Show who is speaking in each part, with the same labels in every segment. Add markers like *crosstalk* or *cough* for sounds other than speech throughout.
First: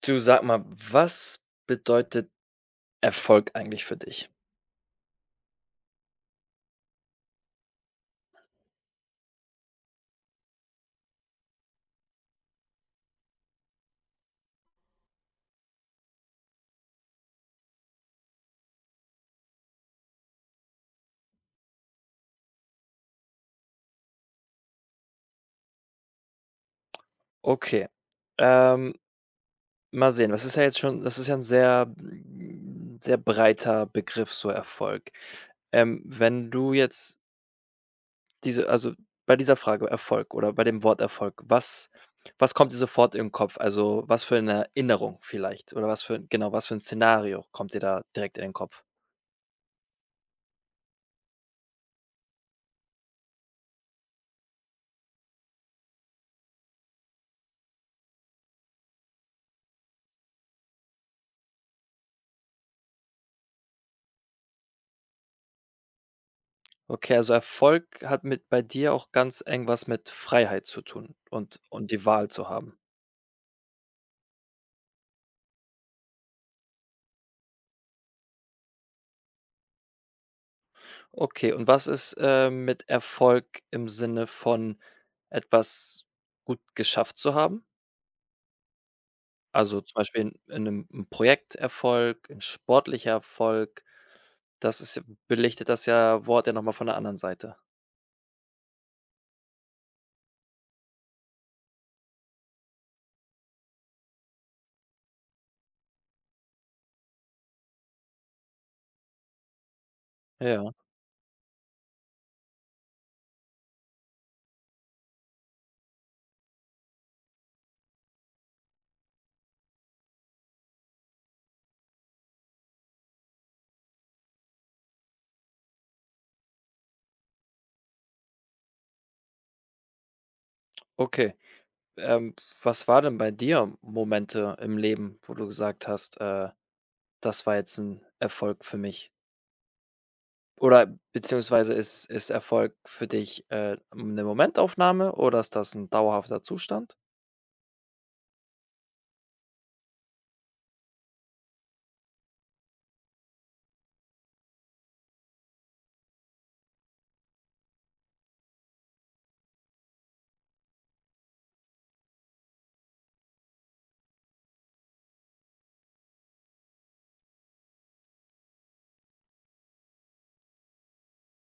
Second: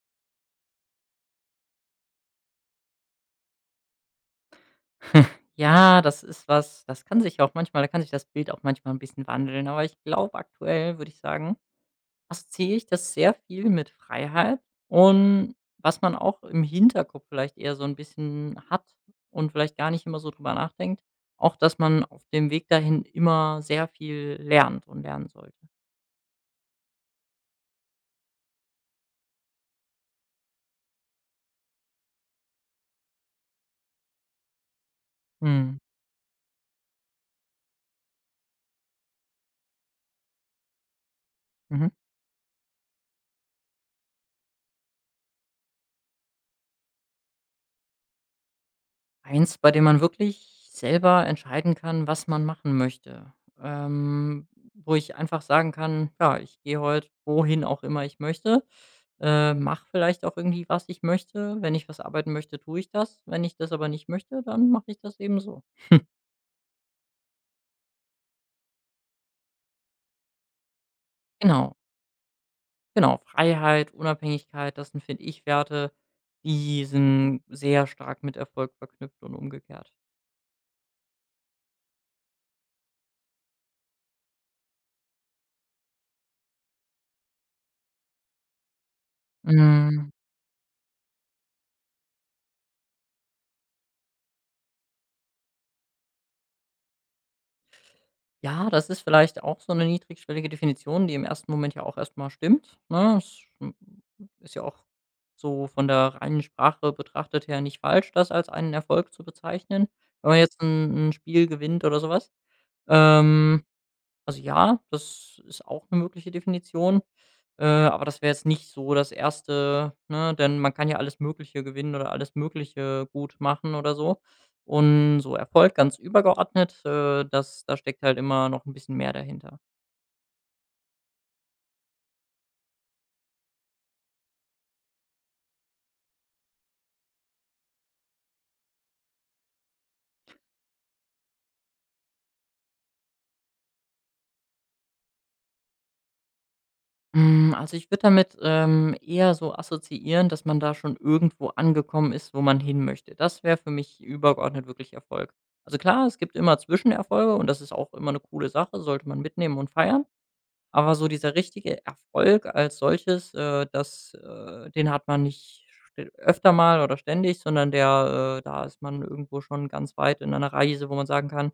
Speaker 1: Du, sag mal, was bedeutet Erfolg eigentlich für dich?
Speaker 2: Hm, ja, das ist was das kann sich auch manchmal da kann sich das Bild auch manchmal ein bisschen wandeln. Aber ich glaube, aktuell würde ich sagen, assoziiere ich das sehr viel mit Freiheit. Und was man auch im Hinterkopf vielleicht eher so ein bisschen hat und vielleicht gar nicht immer so drüber nachdenkt, auch, dass man auf dem Weg dahin immer sehr viel lernt und lernen sollte.
Speaker 1: Okay, ähm, mal sehen. Was ist ja jetzt schon Das ist ja ein sehr sehr breiter Begriff, so Erfolg.
Speaker 2: Mhm.
Speaker 1: Wenn du jetzt diese also, bei dieser Frage Erfolg oder bei dem Wort Erfolg,
Speaker 2: Mhm.
Speaker 1: was kommt dir sofort in den Kopf? Also, was für eine Erinnerung vielleicht oder was für was für ein Szenario kommt dir da direkt in den Kopf?
Speaker 2: Eins, bei dem man wirklich selber entscheiden kann, was man machen möchte. Ähm, Wo ich einfach sagen kann: „Ja, ich gehe heute wohin auch immer ich möchte, mache vielleicht auch irgendwie, was ich möchte. Wenn ich was arbeiten möchte, tue ich das. Wenn ich das aber nicht möchte, dann mache ich das eben so.“
Speaker 1: Okay, also Erfolg hat mit bei dir auch ganz eng was mit Freiheit zu tun und
Speaker 2: Genau,
Speaker 1: und die Wahl zu haben.
Speaker 2: genau. Freiheit, Unabhängigkeit, das sind, finde ich, Werte, die sind sehr stark mit Erfolg verknüpft und umgekehrt.
Speaker 1: Okay, und was ist, mit Erfolg im Sinne von etwas gut geschafft zu haben? Also, zum
Speaker 2: Mhm.
Speaker 1: Beispiel in 'nem 'n Projekterfolg, 'n sportlicher Erfolg. Das ist belichtet das ja Wort ja noch mal von der anderen Seite.
Speaker 2: Ja, das ist vielleicht auch so eine niedrigschwellige Definition, die im ersten Moment ja auch erstmal stimmt, ne? Es m Ist ja auch so von der reinen Sprache betrachtet her nicht falsch, das als einen Erfolg zu bezeichnen, wenn man jetzt
Speaker 1: Ja,
Speaker 2: ein 'n Spiel gewinnt oder sowas. Ähm also ja, das ist auch eine mögliche Definition, aber das wäre jetzt nicht so das Erste, ne? Denn man kann ja alles Mögliche gewinnen oder alles Mögliche gut machen oder so. Und so Erfolg ganz übergeordnet, das da steckt halt immer noch ein bisschen mehr dahinter.
Speaker 1: okay. Ähm, Was war denn bei dir Momente im Leben, wo du gesagt hast: Das war jetzt ein Erfolg für mich?“ Oder beziehungsweise ist Erfolg für dich, 'ne Momentaufnahme oder ist das ein dauerhafter Zustand?
Speaker 2: Also ich würde damit, eher so assoziieren, dass man da schon irgendwo angekommen ist, wo man hin möchte. Das wäre für mich übergeordnet wirklich Erfolg. Also klar, es gibt immer Zwischenerfolge und das ist auch immer eine coole Sache, sollte man mitnehmen und feiern. Aber so dieser richtige Erfolg als solches, das den hat man nicht st öfter mal oder ständig, sondern der da ist man irgendwo schon ganz weit in einer Reise, wo man sagen kann:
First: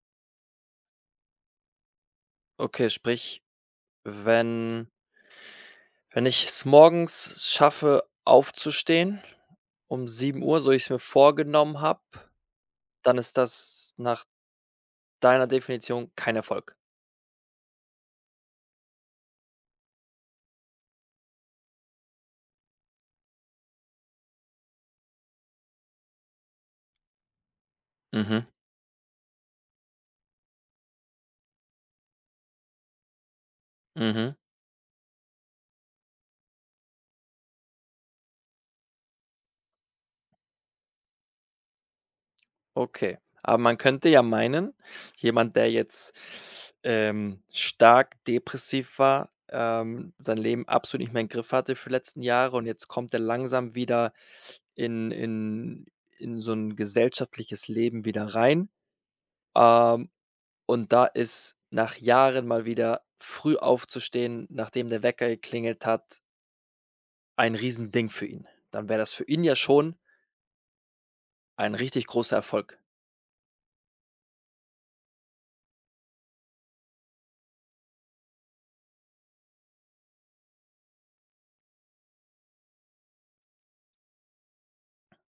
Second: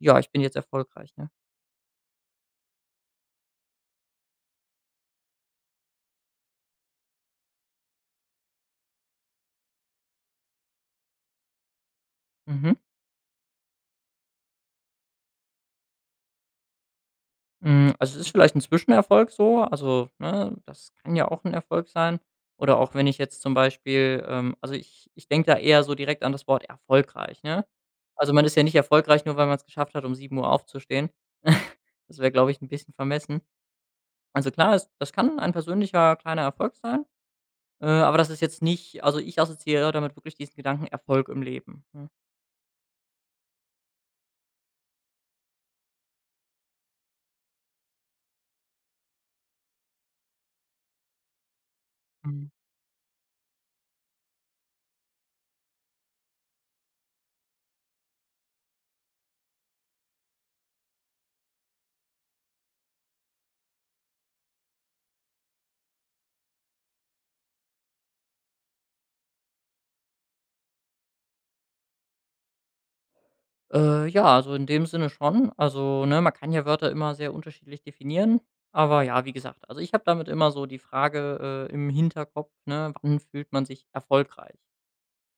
Speaker 2: „Ja, ich bin jetzt erfolgreich“, ne?
Speaker 1: Okay, sprich, wenn wenn ich es morgens schaffe, aufzustehen um sieben Uhr, so ich es mir vorgenommen habe,
Speaker 2: Mhm.
Speaker 1: dann ist das nach deiner Definition kein Erfolg.
Speaker 2: Also, es ist vielleicht ein Zwischenerfolg so, also, ne, das kann ja auch ein Erfolg sein. Oder auch wenn ich jetzt zum Beispiel, also, ich denke da eher so direkt an das Wort erfolgreich, ne? Also, man
Speaker 1: Mhm,
Speaker 2: ist ja nicht erfolgreich, nur weil man es geschafft hat, um sieben Uhr aufzustehen. *laughs* Das wäre, glaube ich, ein bisschen vermessen.
Speaker 1: mhm.
Speaker 2: Also klar, es das kann ein persönlicher kleiner Erfolg sein, aber das ist jetzt nicht also ich assoziiere damit wirklich diesen Gedanken Erfolg im Leben, ne?
Speaker 1: Okay, aber man könnte ja meinen, jemand, der jetzt, stark depressiv war, sein Leben absolut nicht mehr in den Griff hatte für die letzten
Speaker 2: Mhm.
Speaker 1: Jahre und jetzt kommt er langsam wieder in in in so ein gesellschaftliches Leben wieder rein, ähm, und da ist nach Jahren mal wieder früh aufzustehen, nachdem der Wecker geklingelt hat, ein Riesending für ihn. Dann wäre das für ihn ja schon ein richtig großer Erfolg.
Speaker 2: Ja, also in dem Sinne schon. Also, ne, man kann ja Wörter immer sehr unterschiedlich definieren, aber ja, wie gesagt, also ich habe damit immer so die Frage, im Hinterkopf, ne, wann fühlt man sich erfolgreich?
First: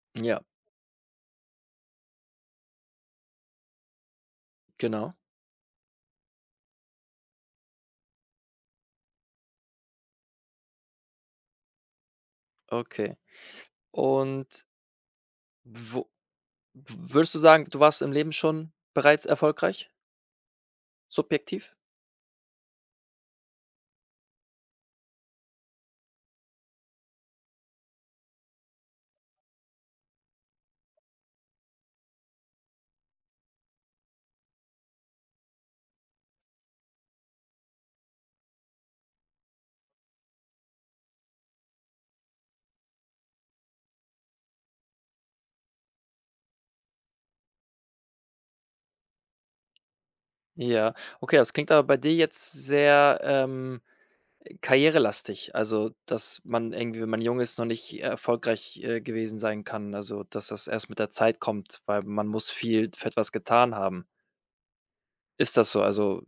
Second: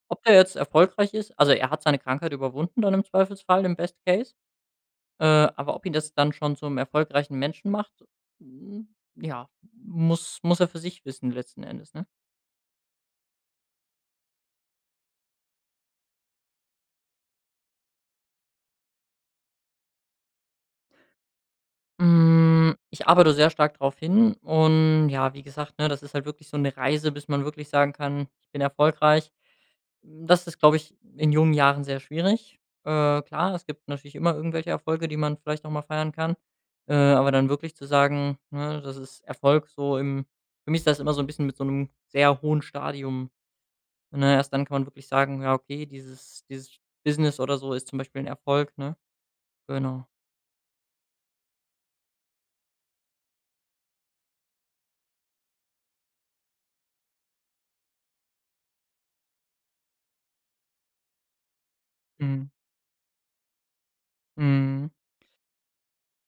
Speaker 2: Ob der
Speaker 1: Ja,
Speaker 2: jetzt erfolgreich ist also er hat seine Krankheit überwunden dann im Zweifelsfall, im Best Case.
Speaker 1: genau.
Speaker 2: Äh, aber ob ihn das dann schon zum erfolgreichen Menschen macht, hm, ja, muss er für sich wissen letzten Endes, ne?
Speaker 1: Okay. Und Wo w würdest du sagen, du warst im Leben schon bereits erfolgreich, subjektiv?
Speaker 2: Ich arbeite sehr stark darauf hin und ja, wie gesagt, ne, das ist halt wirklich so eine Reise, bis man wirklich sagen kann: „Ich bin erfolgreich.“ Das ist, glaube ich, in jungen Jahren sehr schwierig. Klar, es gibt natürlich immer irgendwelche Erfolge, die man vielleicht noch mal feiern kann, aber dann wirklich zu sagen, ne, das ist Erfolg so im für mich ist das immer so ein bisschen mit so einem sehr hohen Stadium. Ne, erst dann kann man wirklich sagen: „Ja, okay, dieses Business oder so ist zum Beispiel ein Erfolg“, ne? Genau.
Speaker 1: Ja, okay, das klingt aber bei dir jetzt sehr, karrierelastig, also, dass man irgendwie, wenn man jung ist, noch nicht erfolgreich, gewesen sein kann, also, dass das erst mit der Zeit kommt, weil man muss
Speaker 2: Mhm.
Speaker 1: viel für etwas getan haben.
Speaker 2: Mhm.
Speaker 1: Ist das so? Also,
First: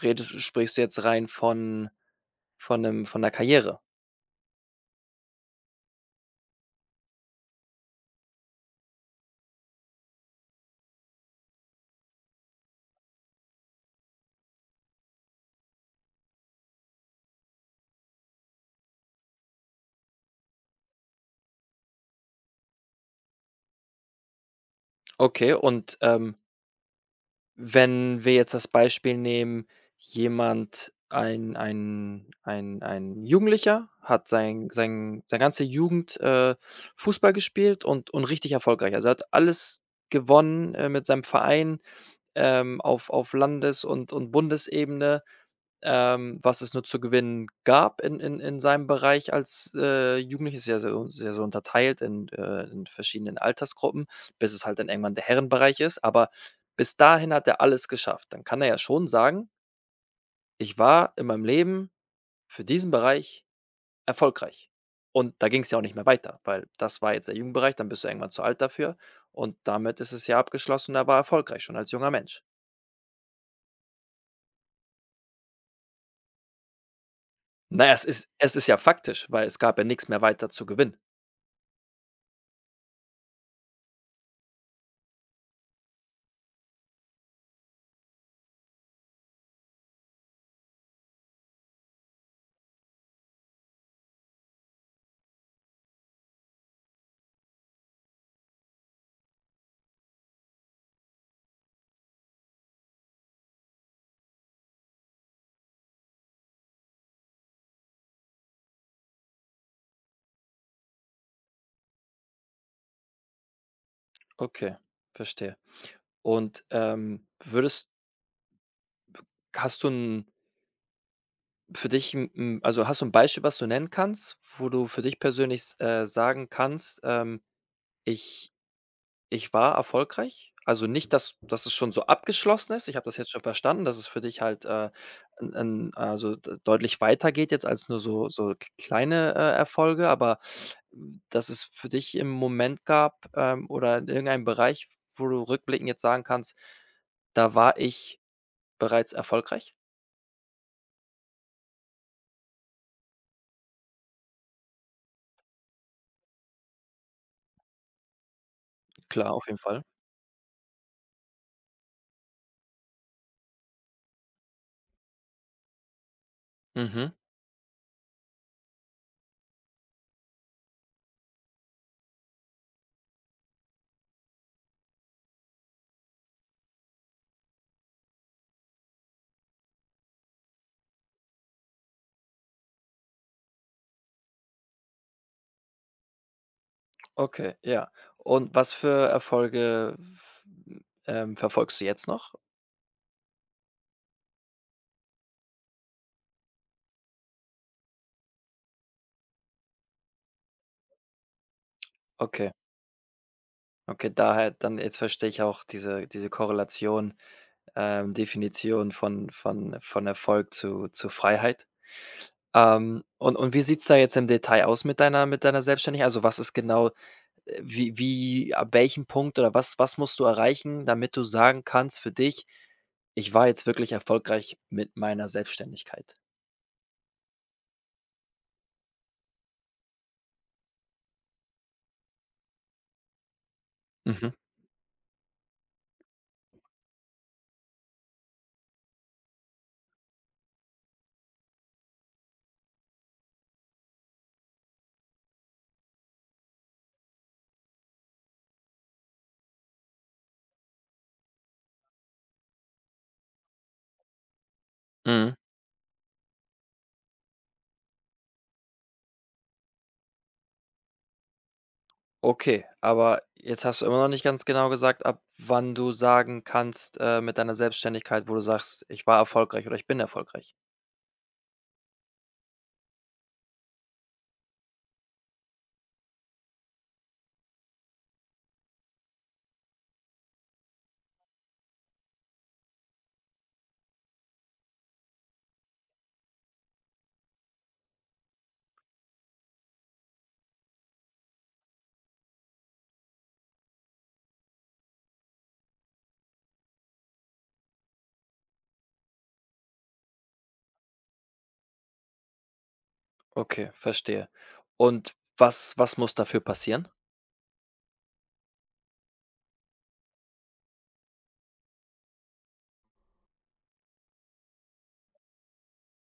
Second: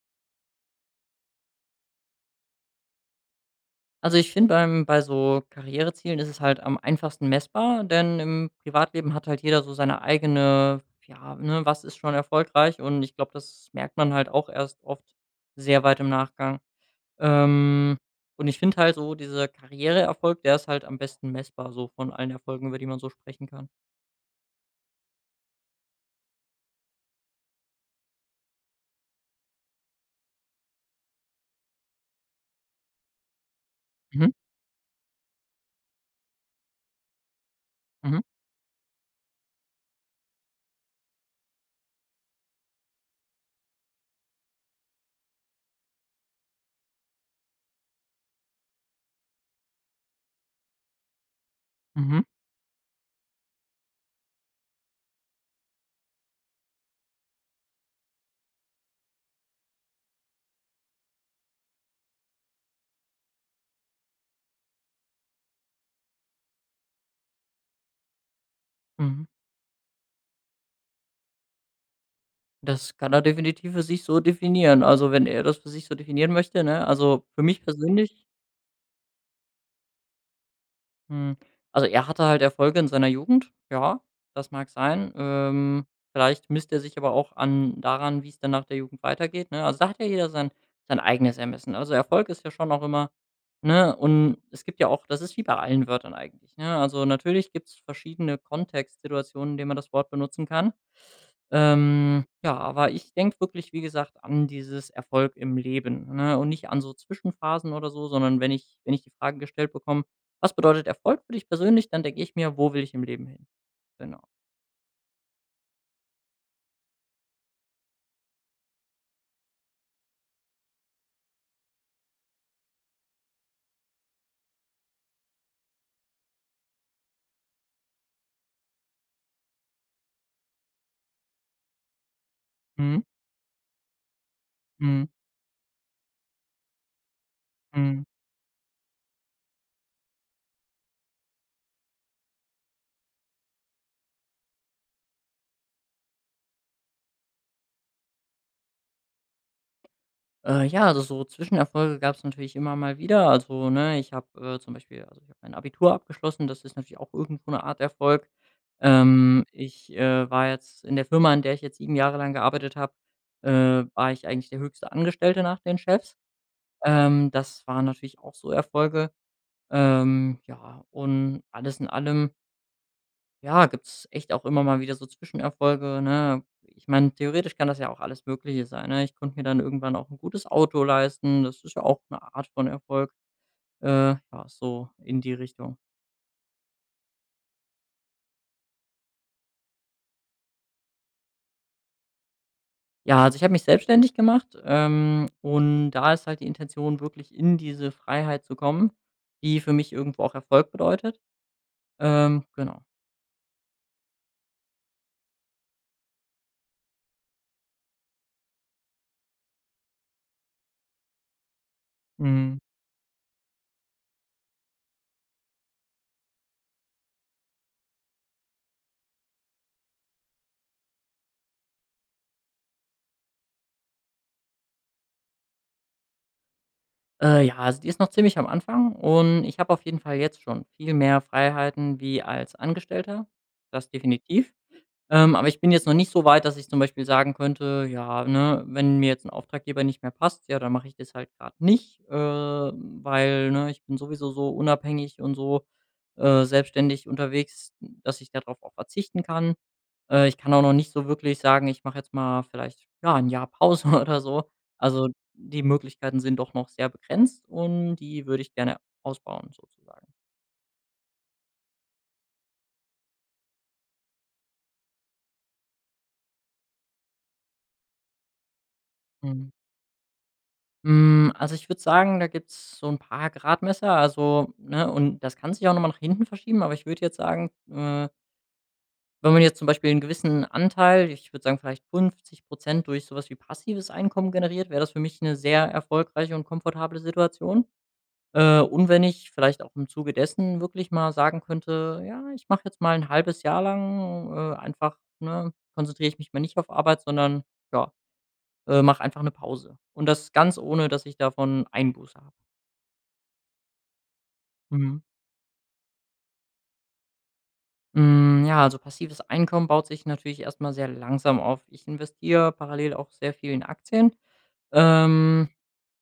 Speaker 1: redest sprichst du jetzt rein von der Karriere?
Speaker 2: Also, ich finde bei so Karrierezielen ist es halt am einfachsten messbar, denn im Privatleben hat halt jeder so seine eigene ja, ne, was ist schon erfolgreich? Und ich glaube, das merkt man halt auch erst oft sehr weit im Nachgang. Ähm, und ich finde halt so, dieser Karriereerfolg, der ist halt am besten messbar so von allen Erfolgen, über die man so sprechen kann.
Speaker 1: Okay, und, wenn wir jetzt das Beispiel nehmen, jemand ein Jugendlicher hat
Speaker 2: Mhm.
Speaker 1: seine ganze Jugend, Fußball gespielt
Speaker 2: Mhm.
Speaker 1: und richtig erfolgreich. Also, er hat alles gewonnen, mit seinem Verein, auf Landes und Bundesebene, was es nur zu gewinnen gab in seinem Bereich als, Jugendlicher. Ist ja so, ist ja so unterteilt
Speaker 2: Mhm.
Speaker 1: in verschiedenen Altersgruppen, bis es halt dann irgendwann der Herrenbereich ist. Aber bis dahin hat er alles geschafft. Dann kann er ja schon sagen: „Ich war in meinem Leben für diesen Bereich erfolgreich.“ Und da ging es ja auch nicht mehr weiter, weil das war jetzt der Jugendbereich, dann bist du irgendwann zu alt dafür
Speaker 2: Mhm.
Speaker 1: und damit ist es ja abgeschlossen. Er war erfolgreich schon als junger Mensch.
Speaker 2: Das kann er definitiv für sich so definieren. Also, wenn er das für sich so definieren möchte, ne? Also, für mich
Speaker 1: Na ja, es
Speaker 2: persönlich
Speaker 1: ist es ist ja faktisch, weil es gab ja nichts mehr weiter zu gewinnen.
Speaker 2: hm, also, er hatte halt Erfolge in seiner Jugend, ja, das mag sein. Vielleicht misst er sich aber auch an daran, wie es dann nach der Jugend weitergeht, ne? Also, da hat ja jeder sein eigenes Ermessen. Also, Erfolg ist ja schon auch immer ne, und es gibt ja auch das ist wie bei allen Wörtern eigentlich, ne? Also, natürlich gibt es verschiedene Kontextsituationen, in denen man das Wort benutzen kann. Ja, aber ich denke wirklich, wie gesagt, an dieses Erfolg im Leben, ne, und nicht an so Zwischenphasen oder so, sondern wenn ich die Frage gestellt bekomme: „Was bedeutet Erfolg für dich persönlich?“, dann denke ich mir: „Wo will ich im Leben hin?“ Genau.
Speaker 1: Okay, verstehe. Und, würdest hast du 'n für dich hast du ein Beispiel, was du nennen kannst, wo du für dich persönlich s sagen kannst, ähm, ich Ich war erfolgreich. Also nicht, dass es schon so abgeschlossen ist. Ich habe
Speaker 2: Mhm.
Speaker 1: das jetzt schon verstanden, dass es für dich halt,
Speaker 2: Mhm.
Speaker 1: 'n 'n also d deutlich weitergeht jetzt als nur
Speaker 2: Mhm.
Speaker 1: so k kleine, Erfolge, aber m, dass es für dich im Moment gab, oder in irgendeinem Bereich, wo du rückblickend jetzt sagen kannst: „Da war ich bereits erfolgreich?“
Speaker 2: Ja, also so Zwischenerfolge gab es natürlich immer mal wieder. Also, ne, ich habe, zum Beispiel also, ich habe mein Abitur abgeschlossen, das ist natürlich auch irgendwo eine Art Erfolg.
Speaker 1: Klar, auf jeden Fall.
Speaker 2: War jetzt in der Firma, in der ich jetzt 7 Jahre lang gearbeitet habe, war ich eigentlich der höchste Angestellte nach den Chefs.
Speaker 1: Mhm.
Speaker 2: Das waren natürlich auch so Erfolge. Ja, und alles in allem ja, gibt's echt auch immer mal wieder so Zwischenerfolge, ne? Ich meine, theoretisch kann das ja auch alles Mögliche sein, ne? Ich konnte mir dann irgendwann auch ein gutes Auto leisten. Das ist ja auch eine Art von Erfolg. Ja, so in die Richtung.
Speaker 1: Okay, ja. Und was für Erfolge f verfolgst du jetzt noch?
Speaker 2: Ja, also ich habe mich selbstständig gemacht, und da ist halt die Intention, wirklich in diese Freiheit zu kommen, die für mich irgendwo auch Erfolg bedeutet.
Speaker 1: Okay.
Speaker 2: Genau.
Speaker 1: Okay, daher dann jetzt verstehe ich auch diese Korrelation, Definition von Erfolg zu Freiheit.
Speaker 2: Mhm.
Speaker 1: Und wie sieht's da jetzt im Detail aus mit deiner Selbstständigkeit? Also, was ist genau, wie wie ab welchem Punkt oder was musst du erreichen, damit du sagen kannst für dich: „Ich war jetzt wirklich erfolgreich mit meiner Selbstständigkeit?“
Speaker 2: Ja, also die ist noch ziemlich am Anfang und ich habe auf jeden Fall jetzt schon viel mehr Freiheiten wie als Angestellter. Das
Speaker 1: Mhm,
Speaker 2: definitiv. Aber ich bin jetzt noch nicht so weit, dass ich zum Beispiel sagen könnte, ja, ne, wenn mir jetzt ein Auftraggeber nicht mehr passt, ja, dann mache ich das halt gerade nicht, weil, ne, ich bin sowieso so unabhängig und so, selbstständig unterwegs, dass ich darauf auch verzichten kann. Ich kann auch noch nicht so wirklich sagen, ich mache jetzt mal vielleicht, ja, ein Jahr Pause *laughs* oder so. Also,
Speaker 1: mhm.
Speaker 2: die Möglichkeiten sind doch noch sehr begrenzt und die würde ich gerne ausbauen sozusagen.
Speaker 1: Okay, aber jetzt hast du immer noch nicht ganz genau gesagt, ab wann du sagen kannst, mit deiner Selbstständigkeit, wo du sagst: „Ich war
Speaker 2: Mhm.
Speaker 1: erfolgreich“ oder „Ich bin erfolgreich“.
Speaker 2: Also, ich würde sagen, da gibt es so ein paar Gradmesser, also, ne, und das kann sich auch nochmal nach hinten verschieben, aber ich würde jetzt sagen, wenn man jetzt zum Beispiel einen gewissen Anteil, ich würde sagen, vielleicht 50 durch sowas wie passives Einkommen generiert, wäre das für mich eine sehr erfolgreiche und komfortable Situation. Und wenn ich vielleicht auch im Zuge dessen wirklich mal sagen könnte: „Ja, ich mache jetzt mal ein halbes Jahr lang, einfach, konzentriere ich mich mal nicht auf Arbeit, sondern, ja, mache einfach eine Pause.“ Und das ganz ohne, dass ich davon Einbuße.
Speaker 1: Okay, verstehe.
Speaker 2: Mhm.
Speaker 1: Und was muss dafür passieren?
Speaker 2: Ja, also passives Einkommen baut sich natürlich erstmal sehr langsam auf. Ich investiere parallel auch sehr viel in Aktien. Ähm,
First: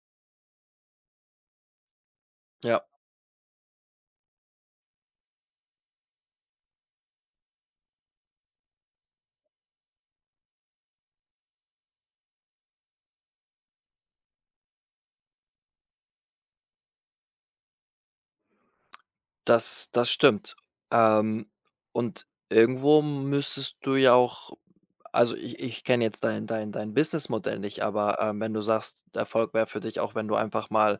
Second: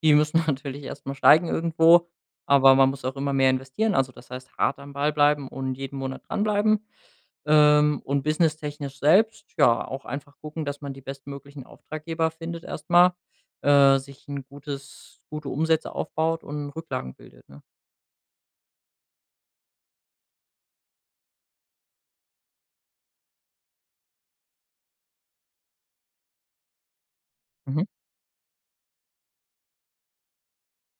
Speaker 2: die müssen *laughs* natürlich erstmal steigen irgendwo, aber
Speaker 1: Ja,
Speaker 2: man muss auch immer mehr investieren. Also, das heißt, hart am Ball bleiben und jeden Monat dranbleiben. Und businesstechnisch selbst, ja, auch einfach gucken, dass man die bestmöglichen Auftraggeber findet erstmal, sich ein gutes gute Umsätze aufbaut und Rücklagen bildet, ne?
Speaker 1: das das stimmt. Ähm, und irgendwo müsstest du ja auch also, ich kenne jetzt dein Businessmodell nicht,
Speaker 2: Mhm.
Speaker 1: aber, wenn du sagst, Erfolg wäre für dich auch, wenn du einfach mal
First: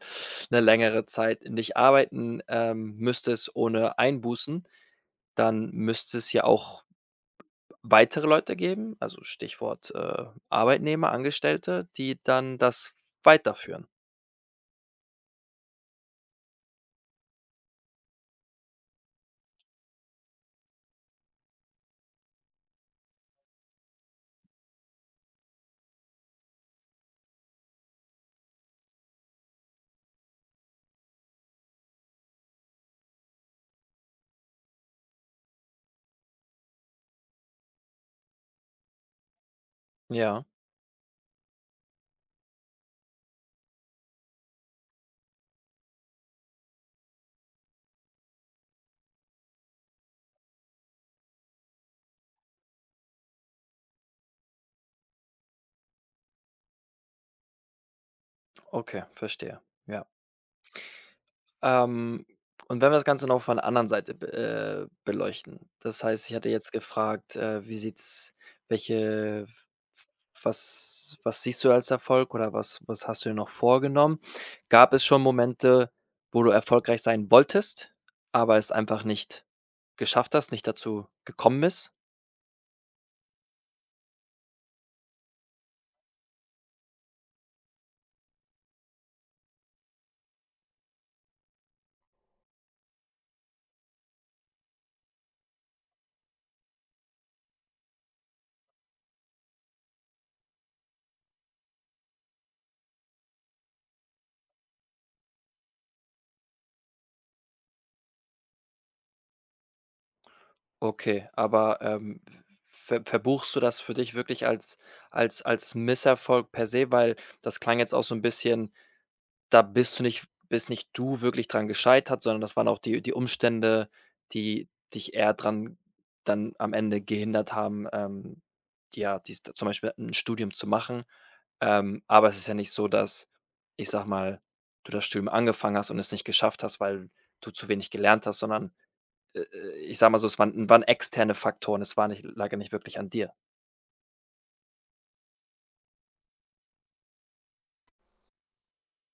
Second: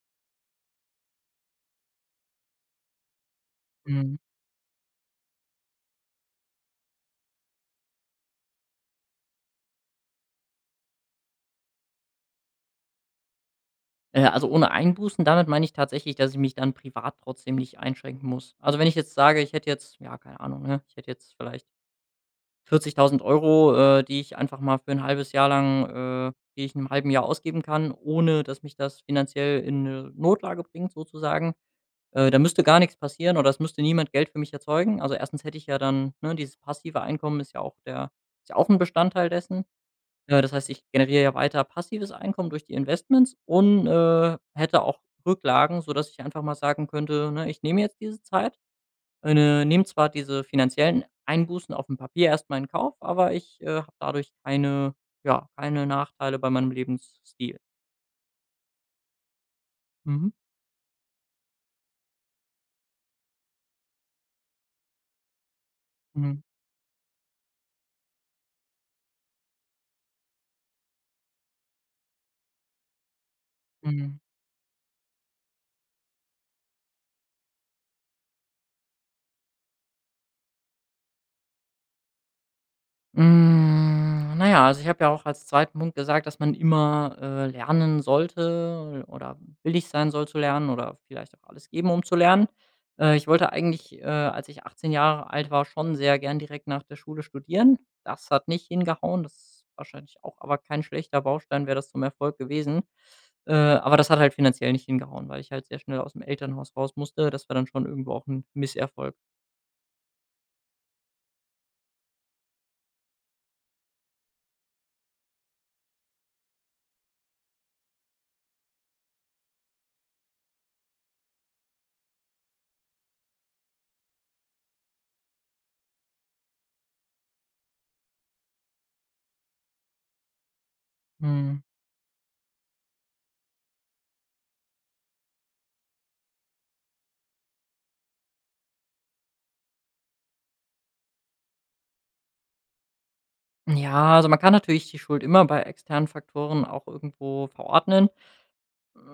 Speaker 1: eine längere Zeit nicht arbeiten, müsstest ohne
Speaker 2: Mhm.
Speaker 1: Einbußen. Dann müsste es ja auch weitere Leute geben, also Stichwort, Arbeitnehmer, Angestellte, die dann das weiterführen.
Speaker 2: Also ohne Einbußen, damit meine ich tatsächlich, dass ich mich dann privat trotzdem nicht einschränken muss. Also wenn ich jetzt sage, ich hätte jetzt, ja, keine Ahnung, ne, ich hätte jetzt vielleicht 40.000 Euro, die ich einfach mal für ein halbes Jahr lang die ich 'n halben Jahr ausgeben kann, ohne dass mich das finanziell in eine Notlage bringt sozusagen. Da müsste gar nichts passieren oder es müsste niemand Geld für mich erzeugen. Also erstens hätte ich ja dann, ne, dieses passive Einkommen ist ja auch der ist ja auch ein Bestandteil dessen. Ja,
Speaker 1: Ja,
Speaker 2: das heißt, ich generiere ja weiter passives Einkommen durch die Investments und, hätte auch Rücklagen, sodass ich einfach mal sagen könnte, ne, ich nehme jetzt diese Zeit, ne, nehme zwar diese finanziellen Einbußen auf dem Papier erstmal in Kauf, aber ich, habe dadurch keine ja, keine Nachteile bei meinem Lebensstil.
Speaker 1: okay, verstehe. Ja.
Speaker 2: Mhm.
Speaker 1: Ähm, und wenn wir das Ganze noch von der anderen Seite be beleuchten. Das heißt, ich
Speaker 2: Mhm,
Speaker 1: hatte jetzt gefragt, wie sieht's welche was siehst du als Erfolg oder was hast du dir noch
Speaker 2: mhm.
Speaker 1: vorgenommen? Gab es schon Momente, wo du erfolgreich sein wolltest, aber es einfach nicht geschafft hast, nicht dazu gekommen bist?
Speaker 2: Na ja, also, ich habe ja auch als zweiten Punkt gesagt, dass man immer, lernen sollte oder willig sein soll zu lernen oder vielleicht auch alles geben, um zu lernen. Als ich 18 Jahre alt war, schon sehr gern direkt nach der Schule studieren. Das hat nicht hingehauen. Das ist wahrscheinlich auch aber kein schlechter Baustein, wäre das zum Erfolg gewesen. Aber das hat halt finanziell nicht hingehauen, weil ich halt sehr schnell aus dem Elternhaus raus musste. Das war dann schon irgendwo auch ein Misserfolg.
Speaker 1: Okay, aber, verbuchst du das für dich wirklich als Misserfolg per se? Weil das klang jetzt auch so ein bisschen Da bist du nicht bist nicht du wirklich dran gescheitert, sondern das waren auch die Umstände, die dich eher dran dann am Ende gehindert haben, ja, dies zum Beispiel ein Studium zu machen.
Speaker 2: Mhm.
Speaker 1: Aber es ist ja nicht so, dass, ich sag mal, du das Studium angefangen hast und es nicht geschafft hast, weil du zu wenig gelernt hast, sondern, ich sage mal so, es waren externe Faktoren. Es war nicht, lag ja nicht wirklich an dir.
Speaker 2: Ja, also man kann natürlich die Schuld immer bei externen Faktoren auch irgendwo verordnen.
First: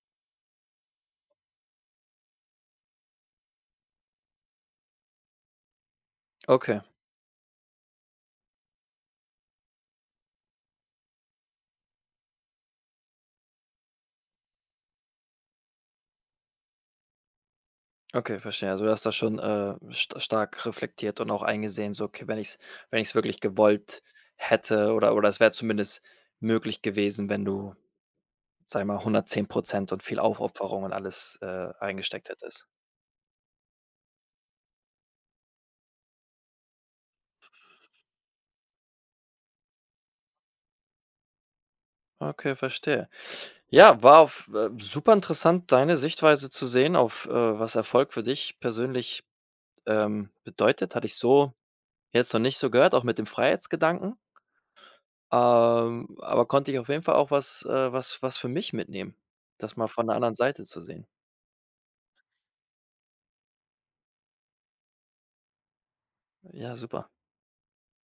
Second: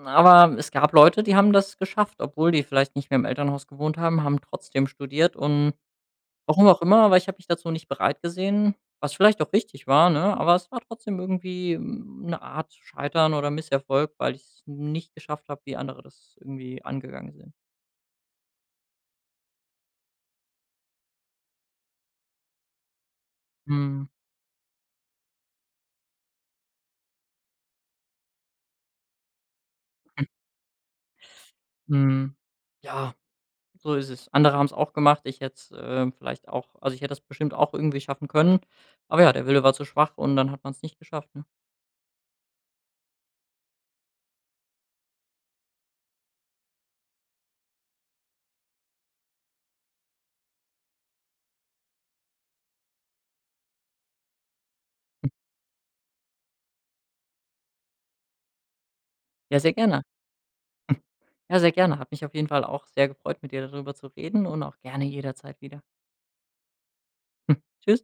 Speaker 2: Aber es gab Leute, die haben das geschafft, obwohl die vielleicht nicht mehr im Elternhaus gewohnt haben, haben trotzdem studiert und warum
Speaker 1: Okay.
Speaker 2: auch immer, aber ich habe mich dazu nicht bereit gesehen, was vielleicht auch richtig war, ne? Aber es war trotzdem irgendwie 'ne Art Scheitern oder Misserfolg, weil ich es nicht geschafft habe, wie andere das irgendwie angegangen sind.
Speaker 1: Okay, verstehe. Also, du hast das schon, st stark reflektiert und auch eingesehen, so: „Okay, wenn ich's wirklich gewollt
Speaker 2: Mhm,
Speaker 1: hätte oder es wäre zumindest möglich gewesen, wenn du, sage ich mal, 110 und viel Aufopferung und alles, reingesteckt
Speaker 2: mhm.
Speaker 1: hättest.“
Speaker 2: Ja. So ist es. Andere haben es auch gemacht. Ich hätte es, vielleicht auch also, ich hätte das bestimmt auch irgendwie schaffen können. Aber ja, der Wille war zu schwach und dann hat man es nicht geschafft, ne?
Speaker 1: Okay, verstehe. Ja, war auf, superinteressant, deine Sichtweise zu sehen auf, was Erfolg für dich persönlich, bedeutet. Hatte ich so jetzt noch nicht so gehört, auch mit dem Freiheitsgedanken. Aber konnte ich auf jeden Fall auch was, was für mich mitnehmen,
Speaker 2: Ja, sehr
Speaker 1: das mal
Speaker 2: gerne.
Speaker 1: von der anderen Seite zu
Speaker 2: *laughs*
Speaker 1: sehen.
Speaker 2: Ja, sehr gerne. Hat mich auf jeden Fall auch sehr gefreut, mit dir darüber zu reden und auch gerne jederzeit wieder.
Speaker 1: Ja, super.
Speaker 2: *laughs* Tschüss.